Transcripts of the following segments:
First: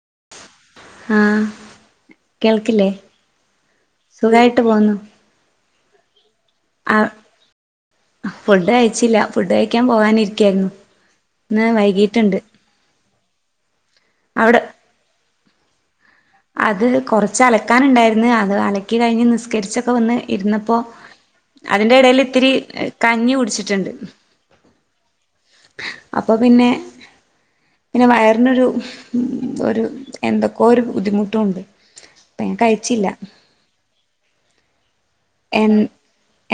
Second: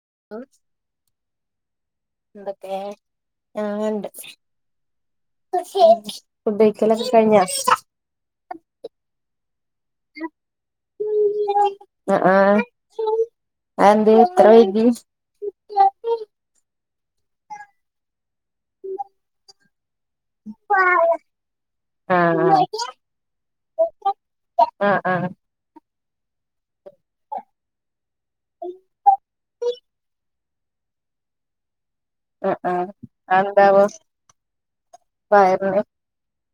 [unintelligible] ആ എന്തക്കെ ഞാൻ കണ്ട് സുഖായിട്ട് പോന്നു ഫുഡ് ആ കഴിക്കൽഒക്കെ കഴിഞ്ഞാ ഫുഡ് കയിച്ചില്ല ിക്കാൻ പോകാനിരിക്കായിരുന്നു വൈകിട്ടുണ്ട് അ എന്തേ ഇത്ര വൈകി അത് കൊറച്ച് അലക്കാന ഉണ്ടായിരുന്നു അത് അലക്കി കഴിഞ്ഞ് നിസ്കരിച്ചൊക്കെ വന്ന് ഇരുന്നപ്പോൊ അതിന്റെ ഇടയിൽ ആഹ് ആഹ് ഇത്തിരി കഞ്ഞി കുടിച്ചിട്ടുണ്ട് ആ ആ അപ്പ പിന്നെ പിന്നെ വയറിനൊരു ഒരു എന്തൊക്കോ ഒരു ബുദ്ധിമുട്ടുംഇണ്ട് അ അ എന്താവോ എ വയർന്ന്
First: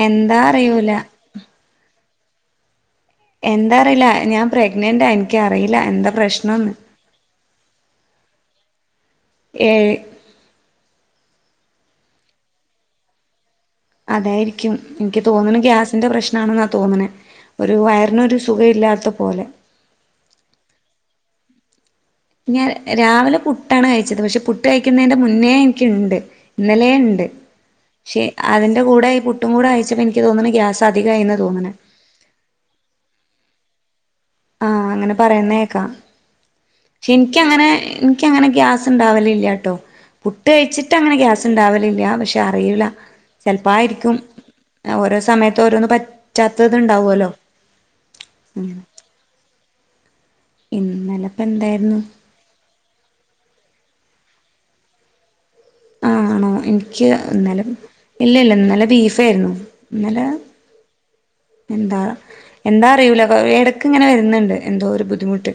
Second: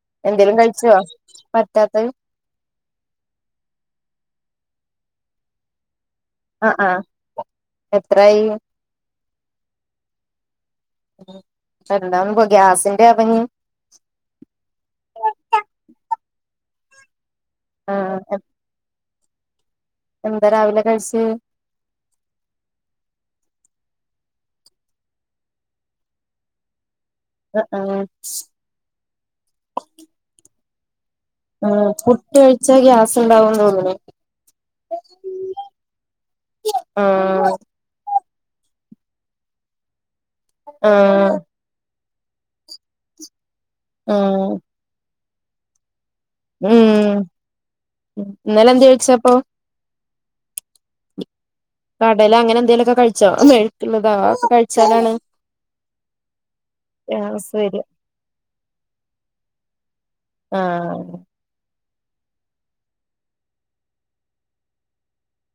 എന്താ എന്തേലും കഴിച്ചോ അറിയൂല പറ്റാത്തത് എന്താ അറിയില്ല ഞാൻ പ്രഗ്നന്റ്ാ എനിക്കറിയില്ല എന്താ അ പ്രശ്നംന്ന് അ എത്രയായി ഏഴ് എന്താവും പോ ഗ്യാസിന്റെ അപ്പഞ്ഞ് അതായിരിക്കും എനിക്ക് തോന്നണ ഗ്യാസിന്റെ പ്രശ്നണെന്നാ തോന്നണെ ഒരു ആഹ് വയറിനൊരു സുഖ ഇല്ലാത്ത പോലെ എന്താ രാവിലെ കഴിച്ച് ഞാൻ രാവിലെ പുട്ടാണ് കഴിച്ചത്. പക്ഷെ പുട്ട് കഴിക്കുന്നതിന്റെ മുന്നേ എനിക്കുണ്ട് ഇന്നലെ ഉ ആഹ് ആഹ് പ അതിന്റെ കൂടെ ഇ പുട്ടും കൂടെ കഴിച്ചപ്പോ എനിക്ക് തോ ആ പുട്ട് കഴിച്ച ഗ്യാസ് ഉണ്ടാവുന്ന് തോന്നണു. ആഹ് അങ്ങനെ പറയുന്നേക്കാ ക്ഷെ ആഹ് എനിക്കങ്ങനെ അങ്ങനെ ഗ്യാസ് ഇണ്ടാവലില്ല കേട്ടോ പുട്ട് കഴിച്ചിട്ടങ്ങനെ ആഹ് ഗ്യാസ്ണ്ടാവലില്ല പ പക്ഷെ അറിയില്ല ചിലപ്പോ ആയിരിക്കും. ആഹ് ഓരോ സമയത്ത് ഓരോന്ന് പ റ്റത്തത് ഉം ഉണ്ടാവുല്ലോ ഉം ഇന്നലെ എന്ത് കഴിച്ചപ്പോ ഇന്നല കടല അങ്ങനെ എന്തേലുംക്കെ കഴിച്ചോ? മേഴക്കള്ളതാ അതൊക്കെ കഴിച്ചാലാണ് ആണോ എനിക്ക് ഗ്യാസ് ഇന്നല വരിക ഇല്ല ഇല്ല ഇന്നല ബീഫയിരുന്നു ഇന്നല ആഹ് എന്താ എന്താ അറിയൂല ഇടക്ക് ഇങ്ങനെ വരുന്നുണ്ട്. എന്തോ ഒരു ബുദ്ധിമുട്ട്.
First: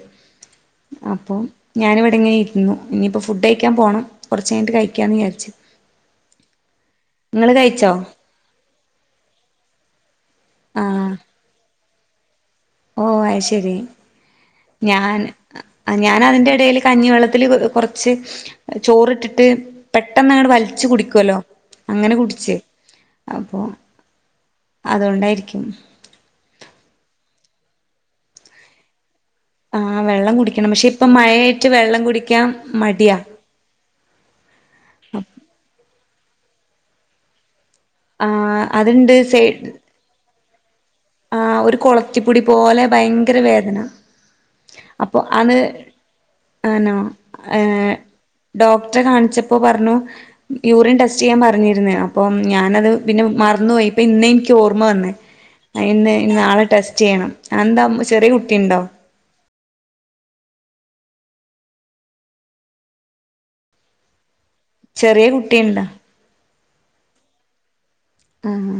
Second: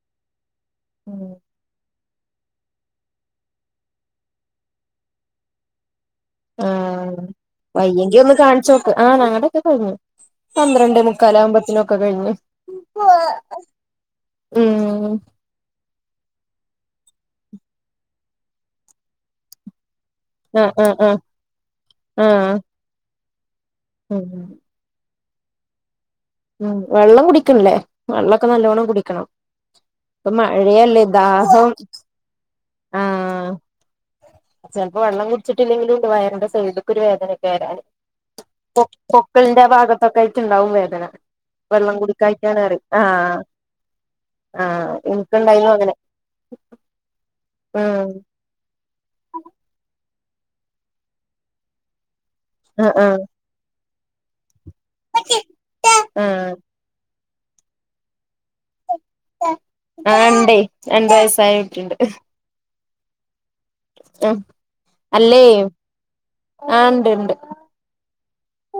അപ്പൊ ഞാനിവി ങ്ങനെ ഇരുന്നു ഇനിയിപ്പൊ ഫുഡ് കഴിക്കാൻ പോണം. കുറച്ചഴിഞ്ഞിട്ട് കഴിക്കാന്ന് വിചാരിച്ചു. ആഹ് വയ്യെങ്കി ഒന്ന് കാണിച്ചോക്ക്. ആ ഞങ്ങടെക്കെ പോന്നു. ആ പന്ത്രണ്ടേ മുക്കാല ആകുമ്പത്തിനുക്കെ കഴിഞ്ഞ്. ഓ അയ് ശരി ഉം ഞാൻ ആ ഞാൻ അതിന്റെടെല് കഞ്ഞിവെള്ളത്തില് കൊറച്ച് ചോറിട്ടിട്ട് പെട്ടെന്ന് അങ്ങടെ ആഹ് വലിച്ചു ആഹ് ആഹ് കുടിക്കുവല്ലോ അങ്ങനെ ആഹ് കുടിച്ച്. അപ്പൊ ഉം അതുകൊണ്ടായിരിക്കും. ഉം വെള്ളം കുടിക്കണല്ലേ വെള്ളോക്കെ നല്ലോണം കുടിക്കണം. ആ ഇപ്പ വെള്ളം കുടിക്കണം പക്ഷെ മഴയല്ലേ ഇപ്പം മഴയായിട്ട് ദാഹോം വെള്ളം കുടിക്കാൻ മടിയാ ആഹ് ചെലപ്പോ വെള്ളം കുടിച്ചിട്ടില്ലെങ്കിലും വയറിന്റെ സൈഡിക്ക് ഒരു വേദനൊക്കെ വരാന് ആ പൊക്കിളിന്റെ ഭാഗത്തൊക്ക ആയിട്ടുണ്ടാവും വേദ ആഹ് ഒരു കൊളത്തിപ്പൊടി പോലെ ഭയങ്കര ആഹ് വേദന. ആഹ് അപ്പൊ അത് എനിക്കുണ്ടായിരുന്നു അങ്ങനെ ആനോ ഉം ഡോക്ടറെ കാണിച്ചപ്പോ പറഞ്ഞു യൂറിൻ ടെസ്റ്റ് ചെയ്യാൻ പറഞ്ഞിരുന്നോ. അപ്പം ഞാനത് ആഹ് ആഹ് പിന്നെ മറന്നു പോയി. ഇപ്പ ഇന്ന് എനിക്ക് ഓർമ്മ വന്നേ ഇന്ന് ആഹ് നാളെ ടെസ്റ്റ് ചെയ്യണം എന്താ ചെറിയ കുട്ടിയ ഉണ്ടോ? ആ ഇണ്ടേ രണ്ട് വയസായകുട്ടിണ്ട്. ആഹ് ചെറിയ കുട്ടിയണ്ടാ? ആ ഇണ്ട് ഇണ്ട്. ആഹ്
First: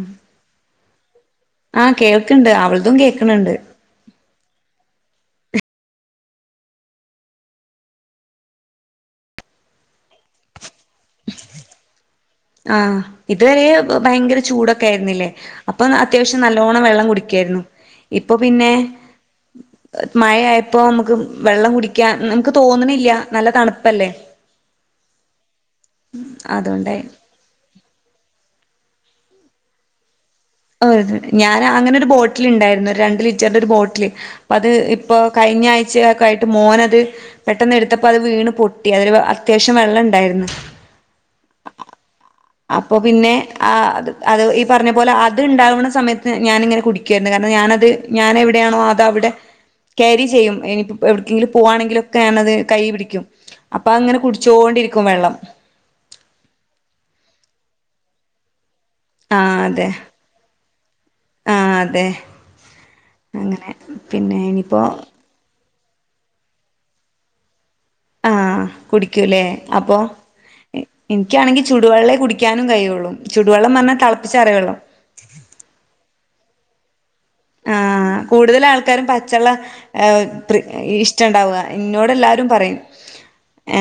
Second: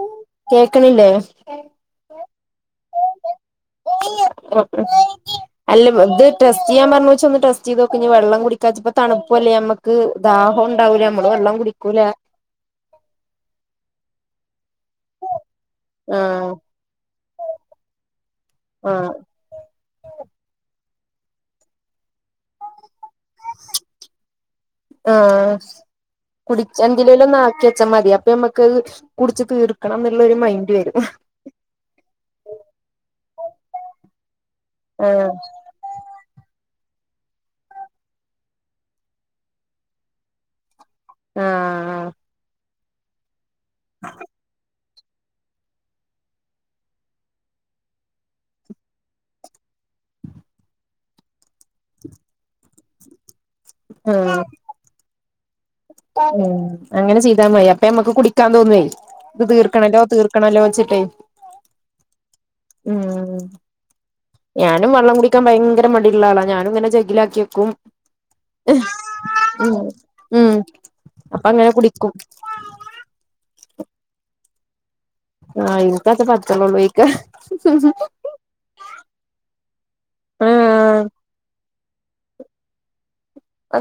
കേക്കണില്ലേ ആ കേൾക്ണ്ട് അവളതും കേക്കണണ്ട്. അല്ല ഇത് ടെസ്റ്റ് ചെയ്യാ പറഞ്ഞ വെച്ച ഒന്ന് ടെസ്റ്റ് ചെയ്ത് നോക്ക ഇ വെള്ളം കുടിക്കാച്ചപ്പ തണുപ്പൂല്ലേ ഞമക്ക് ദാഹോം ണ്ടാവൂല നമ്മള് വെള്ളം കുടിക്കൂല. ആ ഇതുവരെ ഭയങ്കര ചൂടാ. കെ യിരിനില്ലേ അത്യാവശ്യം ആഹ് നല്ലോണം വെള്ളം കുടിക്കരുന്നു. ഇപ്പൊ പിന്നെ ആഹ് മഴയായപ്പോ നമുക്ക് വെള്ളം കുടിക്കാൻ നമുക്ക് തോന്നണില്ല. നല്ല തണുപ്പല്ലേ ആ അതുകൊണ്ടായി കുടിചെങ്കിലും ലേലും ഒന്നാക്കി ച്ച മതി അപ്പൊ ഞമ്മക്ക്ത് കുടിച്ചിതീ ർക്കണം ഞാൻ അങ്ങനെ ഒരു ബോട്ടിൽ ഇണ്ടായിരുന്നു രണ്ട് ലിറ്ററിന്റെ ഒരു ബോട്ടിൽ അപ്പ അത് ഇപ്പ ക ആഹ് കഴഞ്ഞാഴ്ചയക്കായിട്ട് മോന അത് പെട്ടെന്ന് എടുത്തപ്പോ അത് വീണ് പൊട്ടി അതില് അത്യാവശ്യം വെള്ളം ഇണ്ടായിരുന്നു. ആ ആ അപ്പൊ പിന്നെ ആ അത് ഈ പറഞ്ഞ പോല അത് ഇണ്ടാവണ സമയത്ത് ഞാനിങ്ങനെ കുടിക്കായിരുന്നു. കാരണം ഞാനത് ഞാൻ എവിടെയാണോ അത അവിടെ ക്യാരി ചെയ്യും. ഇനിപ്പ എവിടെക്കെങ്കിലും പോവാണെങ്കിലൊക്കെ ഞനത് കൈ പിടിക്കും. അപ്പൊ അങ്ങനെ ആഹ് കുടിച്ചോണ്ടിരിക്കും. വെള്ളം ഉം അങ്ങനെ ചെയ്താ മതി അപ്പ നമ്മക്ക് കുടിക്കാൻ തോന്നു ആ ഇത് അതെ തീർക്കണല്ലോ തീർക്കണല്ലോ ച്ചിട്ട് ആ അതെ ഉം അങ്ങനെ പിന്നെ ഞാനും ഇനിയിപ്പോ വള്ളം കുടിക്കാൻ ഭയങ്കര മടി ഉള്ളആളാ ഞാനും ങ്ങനെ ജെഗിലാക്കി വക്കും ആ കുടിക്കൂല്ലേ അപ്പൊ ഉം അപ്പൊ എനിക്കാണെങ്കിൽ അങ്ങനെ കുടിക്കും ചുടുവെള്ളേ കുടിക്കാനും കഴിയുള്ളൂ ചുടുവെള്ളം പറഞ്ഞാ തിളപ്പിച്ചാറിയ വെള്ളം ആ ഇൻക്കത്ത [unintelligible] ക്ക ആഹ് കൂടുതൽ ആൾക്കാരും പച്ചള്ള എ പ്രി ആഹ് ഇഷ്ടുണ്ടാവ ഇന്നോട് എല്ലാരും പറയും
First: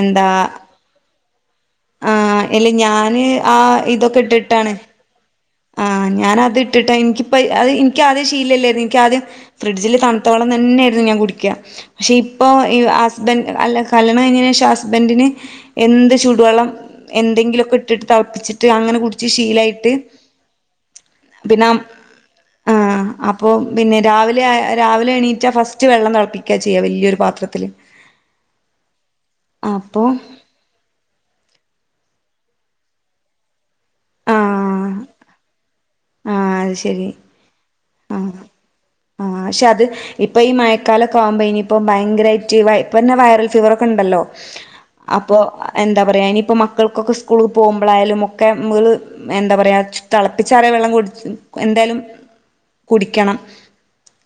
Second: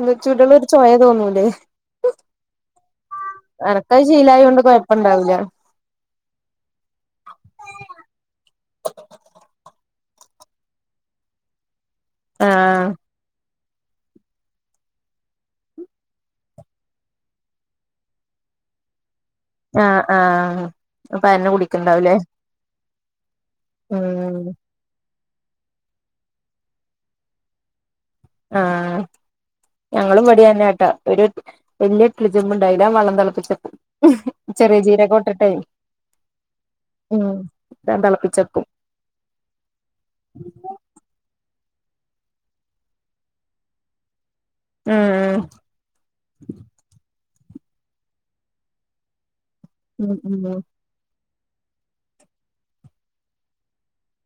എന്താ ചുടുള്ള ഒരു ചൊയ തോന്നൂലേ ആ ഇല്ല ഞാന് ആ എനക്കത് ഇതൊക്കെ ശീലായോണ്ട് ഇട്ടിട്ടാണ് കൊഴപ്പണ്ടാവൂല ആ ഞാനത് ഇട്ടിട്ടാ എനിക്കിപ്പ അത് എനിക്കാദ്യം ശീലല്ലായിരുന്നു ഇനിക്കാ ദ്യ ഫ്രിഡ്ജിൽ തണുത്ത വെള്ളം തന്നെ ന്നായിരുന്നു ഞാൻ കുടിക്ക പക്ഷെ ഇപ്പൊ ഇ ആഹ് ഹസ്ബൻ- അല്ല കല്യാണം കഴിഞ്ഞിന് ശേഷം ഹസ്ബൻഡിന് എന്ത് ചുടുവെള്ളം എന്തെങ്കിലുമൊക്കെ ഇട്ടിട്ട് തിളപ്പിച്ച ട്ട് അങ്ങനെ കുടിച്ച് ശീലായിട്ട് ആ അപ്പൊ അതെന്നെ കുടിക്കണ്ടാവൂലേ ആ അപ്പോപിന്നെ രാവിലെ രാവിലെ എണീറ്റ് ഫസ്റ്റ് വെള്ളം തിളപ്പിക്കാ ചെയ്യ വലിയൊരു പാത്രത്തില് ആ അപ്പൊ ഞങ്ങളും പടി അതന്നെട്ടാ ഒരു വലിയ ഇട്ട്ലി ചെമ്പ്ണ്ട് അയില വള്ളം തിളപ്പിച്ചെക്കും ഹ് ചെറിയ ആഹ് ചീരകോ ഇട്ടിട്ടെ ആഹ് അത് ശരി ഉം തളപ്പി ച്ച ആ ആഹ് ക്ഷെ അത് ഇപ്പൊ ഈ മഴക്കാലകാവുമ്പോ ഇനി ഇപ്പം ഭയങ്കരായിറ്റ് [unintelligible] വൈറൽ ഫീവറൊക്കെ ണ്ടല്ലോ അപ്പൊ ഉം എന്താ പറയാ ഇനിയിപ്പോ മക്കൾക്കൊക്കെ സ്കൂള് പോകുമ്പോളായാലും ഒക്കെ മള് എന്താ പറയാ ഉം ഉം ഉം തിളപ്പിച്ചാറിയ വെള്ളം കുടി എന്ത കുടിക്കണം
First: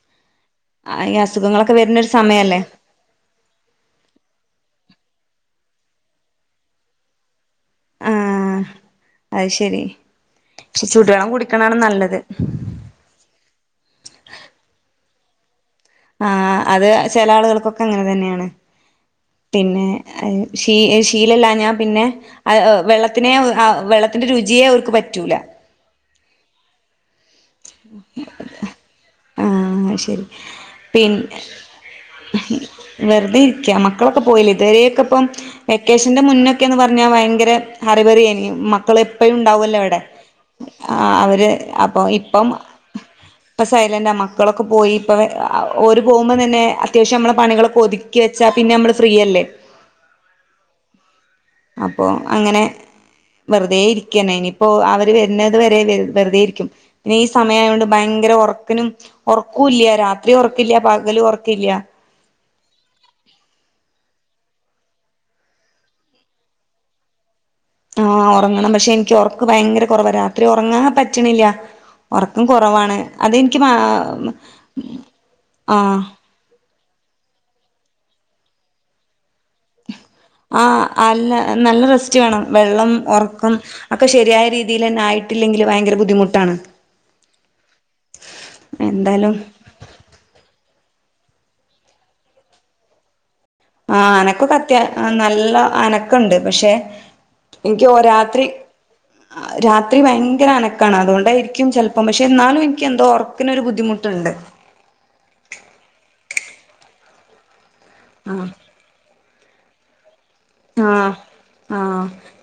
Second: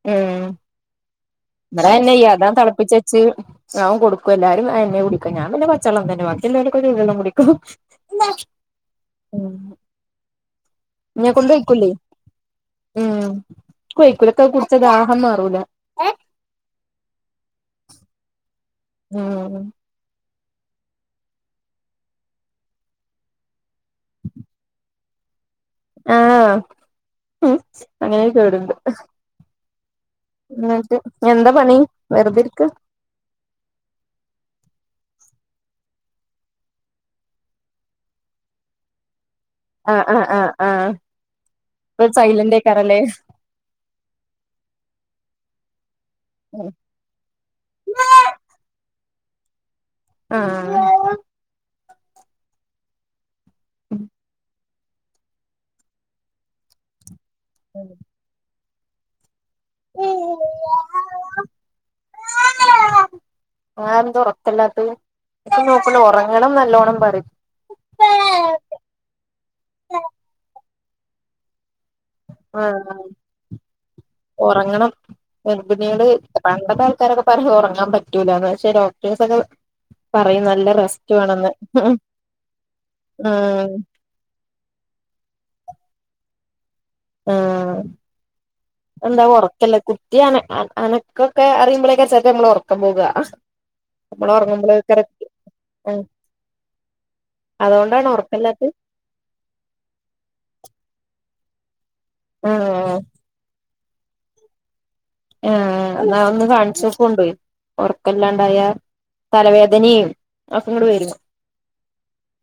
മ്മ് ആ, ഈ അസുഖങ്ങളൊക്കെ വരുന്നൊരു ഇപടതന്നെയ്യ അതാ സമയല്ലേ തിളപ്പിച്ചച്ച് അതൺ കൊടുക്കും എല്ലാരും അതെ ന്നെ കുടിക്ക ഞാപ്പിന്നെ പച്ചള്ളം തന്നെ കുടിക്ക വാക്കില്ലോലൊക്കെ ചൂടുവള്ളംകുടിക്കും ആ അത് ഹും ശരി പക്ഷെ ഇന്നേ ചൂടുവെള്ളം കൊണ്ട് കുടിക്കണാണ് വെയ്ക്കൂലേ നല്ലത് ഉം ഇക്വെയ്ക്കൂല ഇക്കത് കുടിച്ച ദാഹം മാറൂല ആ അത് ചില ആളുകൾക്കൊക്കെ അങ്ങനെ തന്നെയാണ് ഉം പിന്നെ അയ് ഷീ ശീലല്ലാഞാ പിന്നെ അഹ് വെള്ളത്തിനെ അ വെള്ളത്തിന്റെ രുചിയെ അവർക്ക് പറ്റൂല ആഹ് അങ്ങനൊര് കേട്ണ്ട് എന്നിട്ട് പിൻ എന്താ പണി വെറുതിരിക്ക വെറുതെ ഇരിക്ക മക്കളൊക്കെ പോയില്ലേ ഇതുവരെക്കെപ്പം വെക്കേഷന്റെ മുന്നക്കെന്ന് പറഞ്ഞാ ഭയങ്കര ഹറിവറിയായിന്നു മക്കള് പഴു ഉണ്ടാവോല്ലോ വിടെ ആഹ് ആഹ് അവര് അപ്പൊ ല്ലന്റെയ്കാരലേ ഇപ്പ സൈലന്റാ മക്കളൊക്കെ പോയി ഇപ്പൊഓര് പോകുമ്പോ തന്നെ അത്യാവശ്യം നമ്മളെ പണികളൊക്കെ ഒതുക്കി വെച്ചാ പിന്നെ നമ്മള് ഫ്രീ യല്ലേ ആഹ് അപ്പൊ അങ്ങനെ വെറുതെ ഇരിക്കന് ഇനി ഇപ്പൊ അവര് വരുന്നതു വരെ വെറുതെയിരിക്കും പിന്നെ ഈ സമയ യായൊണ്ട് ഭയങ്കര ഉറക്കിനും ഉറക്കൂല്ല രാത്രി ഉറക്കില്ല പകലും ഉറക്കില്ല ആ അഎന്ത ഉറക്കല്ലാത്തഹ് ക്ക് നോക്കല ഒറങ്ങണം നല്ലോണം പറി ആഹ് ഉറങ്ങണം പക്ഷെ എനിക്ക് ഉറക്ക് ഭയങ്കര കുറവ രാത്രി ഉറങ്ങാൻ പറ്റ് ണില്ല ഉറക്കം ആഹ് കുറവാണ് അതെനിക്ക് മാ ഉറങ്ങണം ആഹ് പലതു പറി ഉറങ്ങാൻ പറ്റൂല പക്ഷെ ഡോക്ടേഴ്സെന്നെ പറി ആഹ് അല്ല നല്ല റെസ്റ്റ് വേണം വെള്ളം ഉറക്കം ആഹ് ഒക്കെ ശരിയായ രീതിയിൽ ന്നെ ആയിട്ടില്ലെങ്കിൽ ക് ഭയങ്കര ബുദ്ധിമുട്ടാണ് ആ എന്താ എന്തായാലും ഉറക്കല്ല കുട്ടിണ് അ അനാ ക്കൊക്കെ അറിയുമ്പോളെക്കെച്ചേപ്പൊ നമ്മള് ഉറക്കം പോക ആ അനക്കകൊ അത്യ ആ നല്ല അനക്കണ്ട് പക്ഷെ എനിക്ക് ഒ അതുകൊണ്ടാണ് രാത്രി ഉറക്കല്ലാത്ത രാത്രി ഭയങ്കര അനക്കാണ് അതുകൊണ്ടായി ക്യും ചെൽപ്പം പക്ഷെ എന്നാലും എനിക്ക് ആഹ് എന്തോ ഉറക്നൊരു ബുദ്ധിമുട്ടുണ്ട് ആഹ് എന്നാ ഒന്ന് കാണിചോകൊണ്ട് ആഹ് ഉറക്കല്ലാണ്ടായാ തലവേദനിം ആ ആ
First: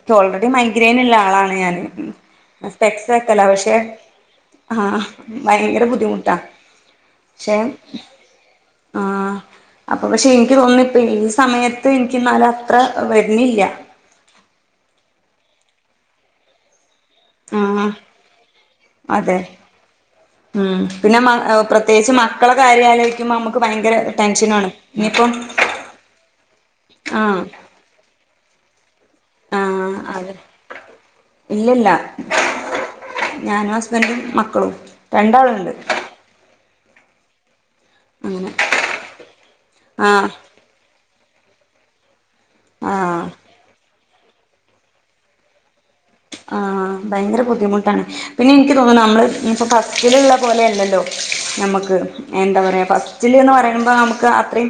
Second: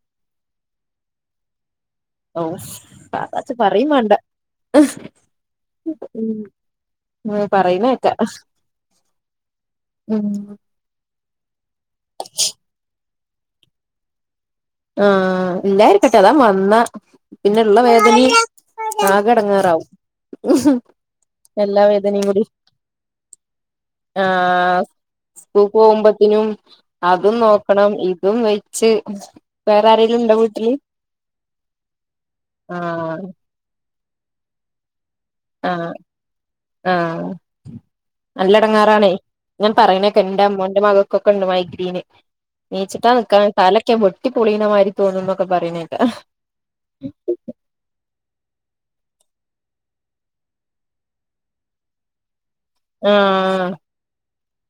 പ്പ ഓൾറെഡി മൈഗ്രൈയിൻ ള്ള ആളാണ് ഞാന് ഉം ഔ അ സ്പെക്സ് വെക്കലാ കാക്കാച്ചി പശെ പറയും വേണ്ട ഹാഹ് ഭയങ്കര ഉം ബുദ്ധിമുട്ടാ ക്ഷെ പറയുന്നേക്കാ ആ അപ്പൊ ഉം പക്ഷെ എൻക്ക് തോന്നുന്നു [unintelligible] സമയത്ത് ഇനിക്ക് ന്നാലത്ര ഹ് വര്ന്നില്ല ആഹ് ഇല്ലായിരിക്കട്ടെ അതാ വന്ന പിന്നെള്ള ആഹ് വേദനിം അതെ ആകെടങ്ങേറാവും ഉം പിന്നെമ അ പ്രത്യേകിച്ച് കൂടി മക്കളെ കാര്യം ആലോയ്ക്കുമ്പോ നമ്മക്ക് ഭയങ്കര ടെൻഷനാണ് ഇനി പ്പൊ സ്കൂക്കോഉമ്പോത്തിനും അതും ആഹ് നോക്കണം ഇതും വെച്ച് വേറെ ആഹ് ആരെേലും അതെ ണ്ടോ വീട്ടില് ഇല്ലില്ല ആഹ് സ്ബൻറും മക്കളും രണ്ടാളുണ്ട് ആ ആഹ് അങ്ങനെ നല്ലടങ്ങാറാണേ ഞാൻ പറയ്ണെക്ക ആഹ് എന്റ്അമ്മോന്റെ മകൾക്കൊക്കെണ്ട് മൈഗ്രീൻ നീച്ചിട്ടാ ആഹ് നിക്കാൻ സ്ഥലൊക്ക വെട്ടി പൊളീണ മാതിരി തോന്നു ന്നൊക്കെ പറയണേ ആഹ് ഭയങ്കര ബുദ്ധിമുട്ടാണ് പിന്നെഇ ക്ക് തോന്നുന്നു നമ്മള് ഇപ്പഫസ്റ്റിലുള്ള പോലെ അല്ലല്ലോ നമ്മക്ക് എന്താ പറയ ഫസ്റ്റില്ന്ന് ആഹ് പറയുമ്പോ നമുക്ക് അത്രയും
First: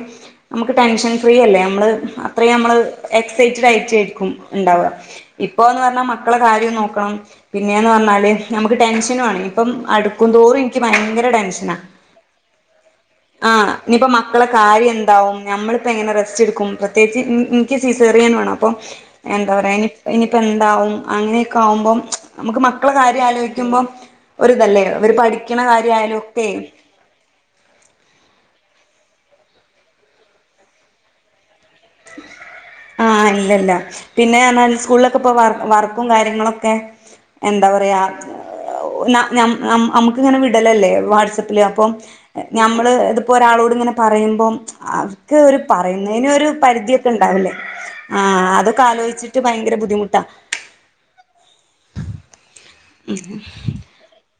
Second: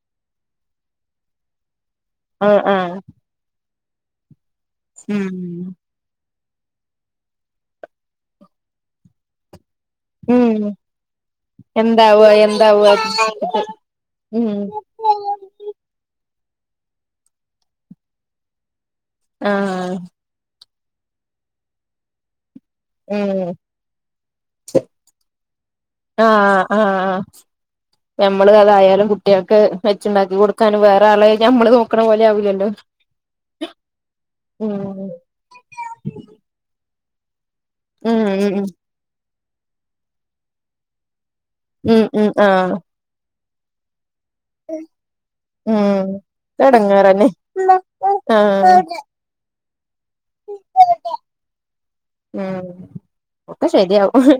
നമുക്ക് ടെൻഷൻ ഫ്രീയല്ലേ നമ്മൾ അത്രയും ആഹ് നമ്മള് ആഹ് എക്സൈറ്റഡ് റ്റ്റ്റെരിക്കും ഉണ്ടാവ ഇപ്പ എന്ന് പറഞ്ഞാൽ മ ക്കളെ കാര്യം നോക്കണം പിന്നെന്ന് പറഞ്ഞാല് നമുക്ക് ടെൻഷനു ആണെ ഇപ്പം അടുക്കും ഉം തോറും ൻക്ക് ഭയങ്കര ടെൻഷനാ എന്താവ എന്താവ ആ ഇനിയിപ്പോ ഉം മക്കളെ കാര്യം എന്താവും നഞമ്മളിപ്പോ എങ്ങനെ റസ്റ്റ് എടു കും പ്രത്യേകിച്ച്ഉം ഉം എനിക്ക് സിസറിയനാണു അപ്പൊ എന്താ പറയാനി ആഹ് ഇനിപ്പോ എന്താവും അങ്ങനെയൊക്കെ ആവുമ്പോം നമുക്ക് മക്കളെ കാര്യം ഉം ആലോയി ക്കുമ്പോം ഒരുതല്ലേ അവര് പഠിക്കണ കാര്യയാലും ഒക്കെ ആഹ് ആഹ് ഞമ്മള് അതായാലും കുട്ടികൾക്ക് നമ്മള് അതായാലും കുട്ടിയൊക് വെച്ചുണ്ടാക്കി കൊടുക്കാനും വേറെ ആളെ ഞമ്മള് നോക്കണ പോലെ ആവൂലല്ലോ ആ ഇല്ല ഇല്ല പിന്നെ ഗവണ്മെന്റ് ഉം സ്കൂളിലൊക്കെ ഇപ്പ വർ വർക്കും കാര്യങ്ങളൊക്കെ എന്താ പറയാ ആ ഉം ഉം ന്ന ന്ന നമ്മുക്ക് ഇങ്ങനെ വിടലല്ലേ വാട്സപ്പ് ഇല്ല അപ്പം ഉം ഉം ആഹ് ഞമ്മൾ ഇത് പ്പൊ ഒരാളോട് ഇങ്ങനെ പറയുമ്പം അവക് ഒരു ഉം പറയുന്നെയിൻ ഒരു [unintelligible] എടങ്ങേറന്നെ ഉണ്ടവില്ലേ ആ അതൊക്കെ ആഹ് അലോയിചിട്ട് ഭയങ്കര ബുദ്ധിമുട്ട ഉം ഒക്കെ ശരിയാവും ഹ്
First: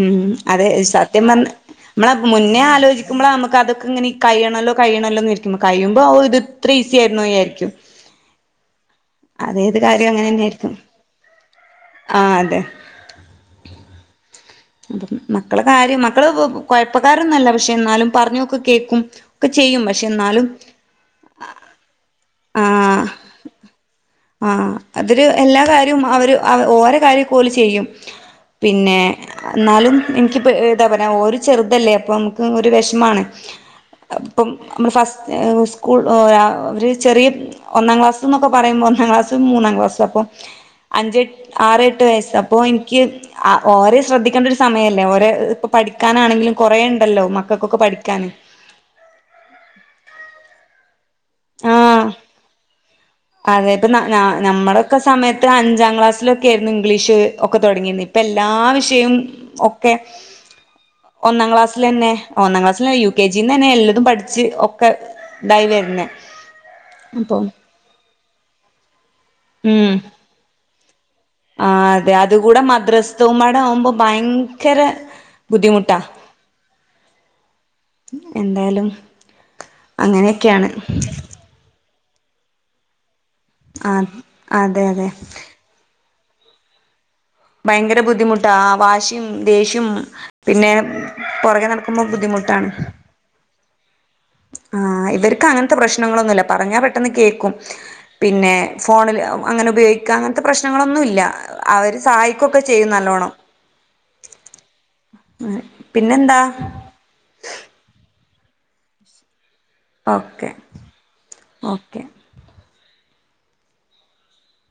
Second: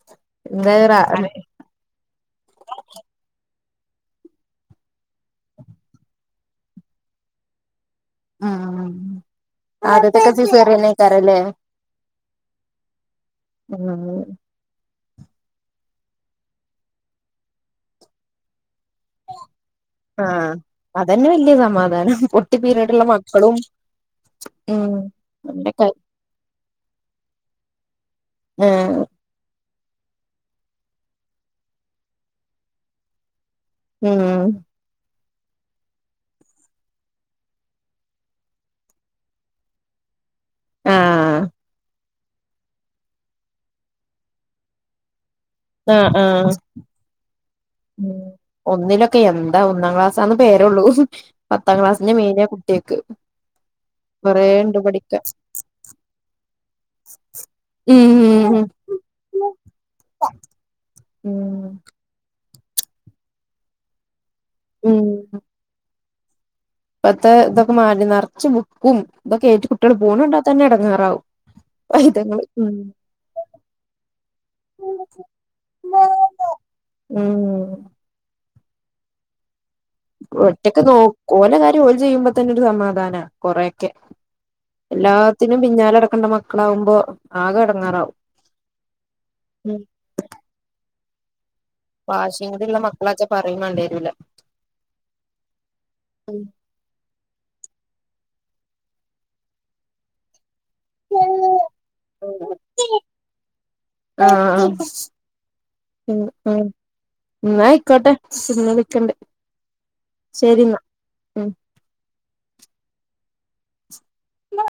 ഉം അതെ സത്യം പറഞ്ഞ നമ്മള മുന്നേ ആലോചിക്കുമ്പള നമുക്ക് അതക്കെ ഇങ്ങനെ കഴ്യണല്ലോ കഴ്യണല്ലോ എന്ന് വിരിക്കും കഴിയുമ്പോഓ ഇത്ര ഈസി ആയിരുന്നോ യായിരിക്കും ആ ആ ആ ആദ്യത്തതൊക്കെ സിസേറിയനെ ആകാരം അല്ലെ ആ അതെ ഉം മ് മക്കള് കാര്യം മക്കള് കുഴപ്പക്കാരൊന്നും അല്ല പക്ഷെ എന്നാലും പറഞ്ഞോക് കേക്കും ഒക്കെ ചെയ്യും പക്ഷേ എന്നാലും ആഹ് അതന്നെ വല്യ സമാധാനം പൊട്ടി ആ പീരീഡ്ള്ള മക്കളും ആ ഉം അതൊര് എല്ലാ അങ്ങനൊക്കെ കാര്യവും അവര് ഓര കാര്യക്കെ ഒര് ചെയ്യും പിന്നെ ആഹ് ന്നാലും എനിക്കിപ്പേ താ പറയാ ഒരു ചെറുതല്ലേ അപ്പോൾ നമുക്ക് ഒരു വെഷമാണ് ഉം ഇപ്പം നമ്മ ഫസ്റ്റ് ഏ സ്കൂൾ അവര് ചെറിയ ഒന്നാം ക്ലാസ് എന്നൊക്കെ പറയുമ്പോൾ ഒന്നാം ക്ലാസ്സും മൂന്നാം ക്ലാസ്സും അപ്പോ അഞ്ചട്ട് ആഹ് ആറ്ട്ട് വയസ് അപ്പോ എനിക്ക് ഓരെ ശ്രദ്ധിക്കേണ്ട ഒരു സമയമല്ലേ ഓരെ ഇപ്പൾ ആഹ് ആഹ് പഠിക്കാനാണെങ്കിലും കൊറേണ്ടല്ലോ ഉം ഒന്നിലൊക്കെ എന്താ ഒന്നാം ക്ലാസാന്ന് പേരുള്ളൂ പത്താം ആഹ് ക്ലാസ്സിന്റെ മേനിയാ കുട്ട്യാക്ക് അതെ ഇപ്പ നമ്മളൊക്കെ സമയത്ത് അഞ്ചാം ക്ലാസ്സിലൊക്കെ ആയിരുന്നു ഇംഗ്ലീഷ് ഒക്കെ തുടങ്ങിയത് ഇപ്പല്ല എല്ലാ ഉം വിഷയും ഒക്കെ ഒന്നാം ഉം ക്ലാസ്സിലെന്നെ ഒന്നാം ക്ലാസ്സിൽ യു കെ ജിന്ന് തന്നെ എല്ലതും പഠിച്ച് ഒക്കെ ഉം ഇതായി വരുന്നേ ഇപ്പത്തെ ഇതൊക്കെ മാറ്റി നർച്ച് ബുക്കും ഇതൊക്കെ ഏറ്റ് കുട്ടികൾ പോണണ്ടാ തന്നെ എടങ്ങാറാവും ആ അതെ അത്‌കൂടെ മദ്രസ്ത്തതുംപാടെ ആവുമ്പോ ഭയങ്കര ബുദ്ധിമുട്ടാ ഉം എന്തായാലും അങ്ങനെയൊക്കെയാണ് ഒറ്റക്ക് നോ ഓലെ കാര്യം ഓല് ചെയ്യുമ്പോ തന്നെ ഒരു സമാധാനാ കൊറേയൊക്കെ ആഹ് അതെ അതെ എല്ലാത്തിനും പിന്നാല നടക്കണ്ട മക്കളാവുമ്പോ ആകെ ഭയങ്കര എടങ്ങേറാവും ബുദ്ധിമുട്ടാ ആ വാശിയും ദേഷ്യം പിന്നെ പുറകെ നടക്കുമ്പോൾ വാശിയും ബുദ്ധിമുട്ടാണ് കൂടിള്ള മക്കളാച്ചാ പറയും വേണ്ടിവരൂല ആ ഇവർക്ക് അങ്ങനത്തെ പ്രശ്നങ്ങളൊന്നുല്ല പറഞ്ഞാ പെട്ടെന്ന് കേൾക്കും പിന്നെ ഫോണിൽ അങ്ങനെ ഉപയോഗിക്കാ അങ്ങനത്തെ പ്രശ്നങ്ങളൊന്നുല്ല അവര് സഹായി കൊക്കെ ചെയ്യും നല്ലോണം ആ ആ ഉം പിന്നെന്താ ഉം ന്നാ ആയിക്കോട്ടെ ചിന്ന വിക്കണ്ട് ഓക്കെ ഓക്കെ ഉ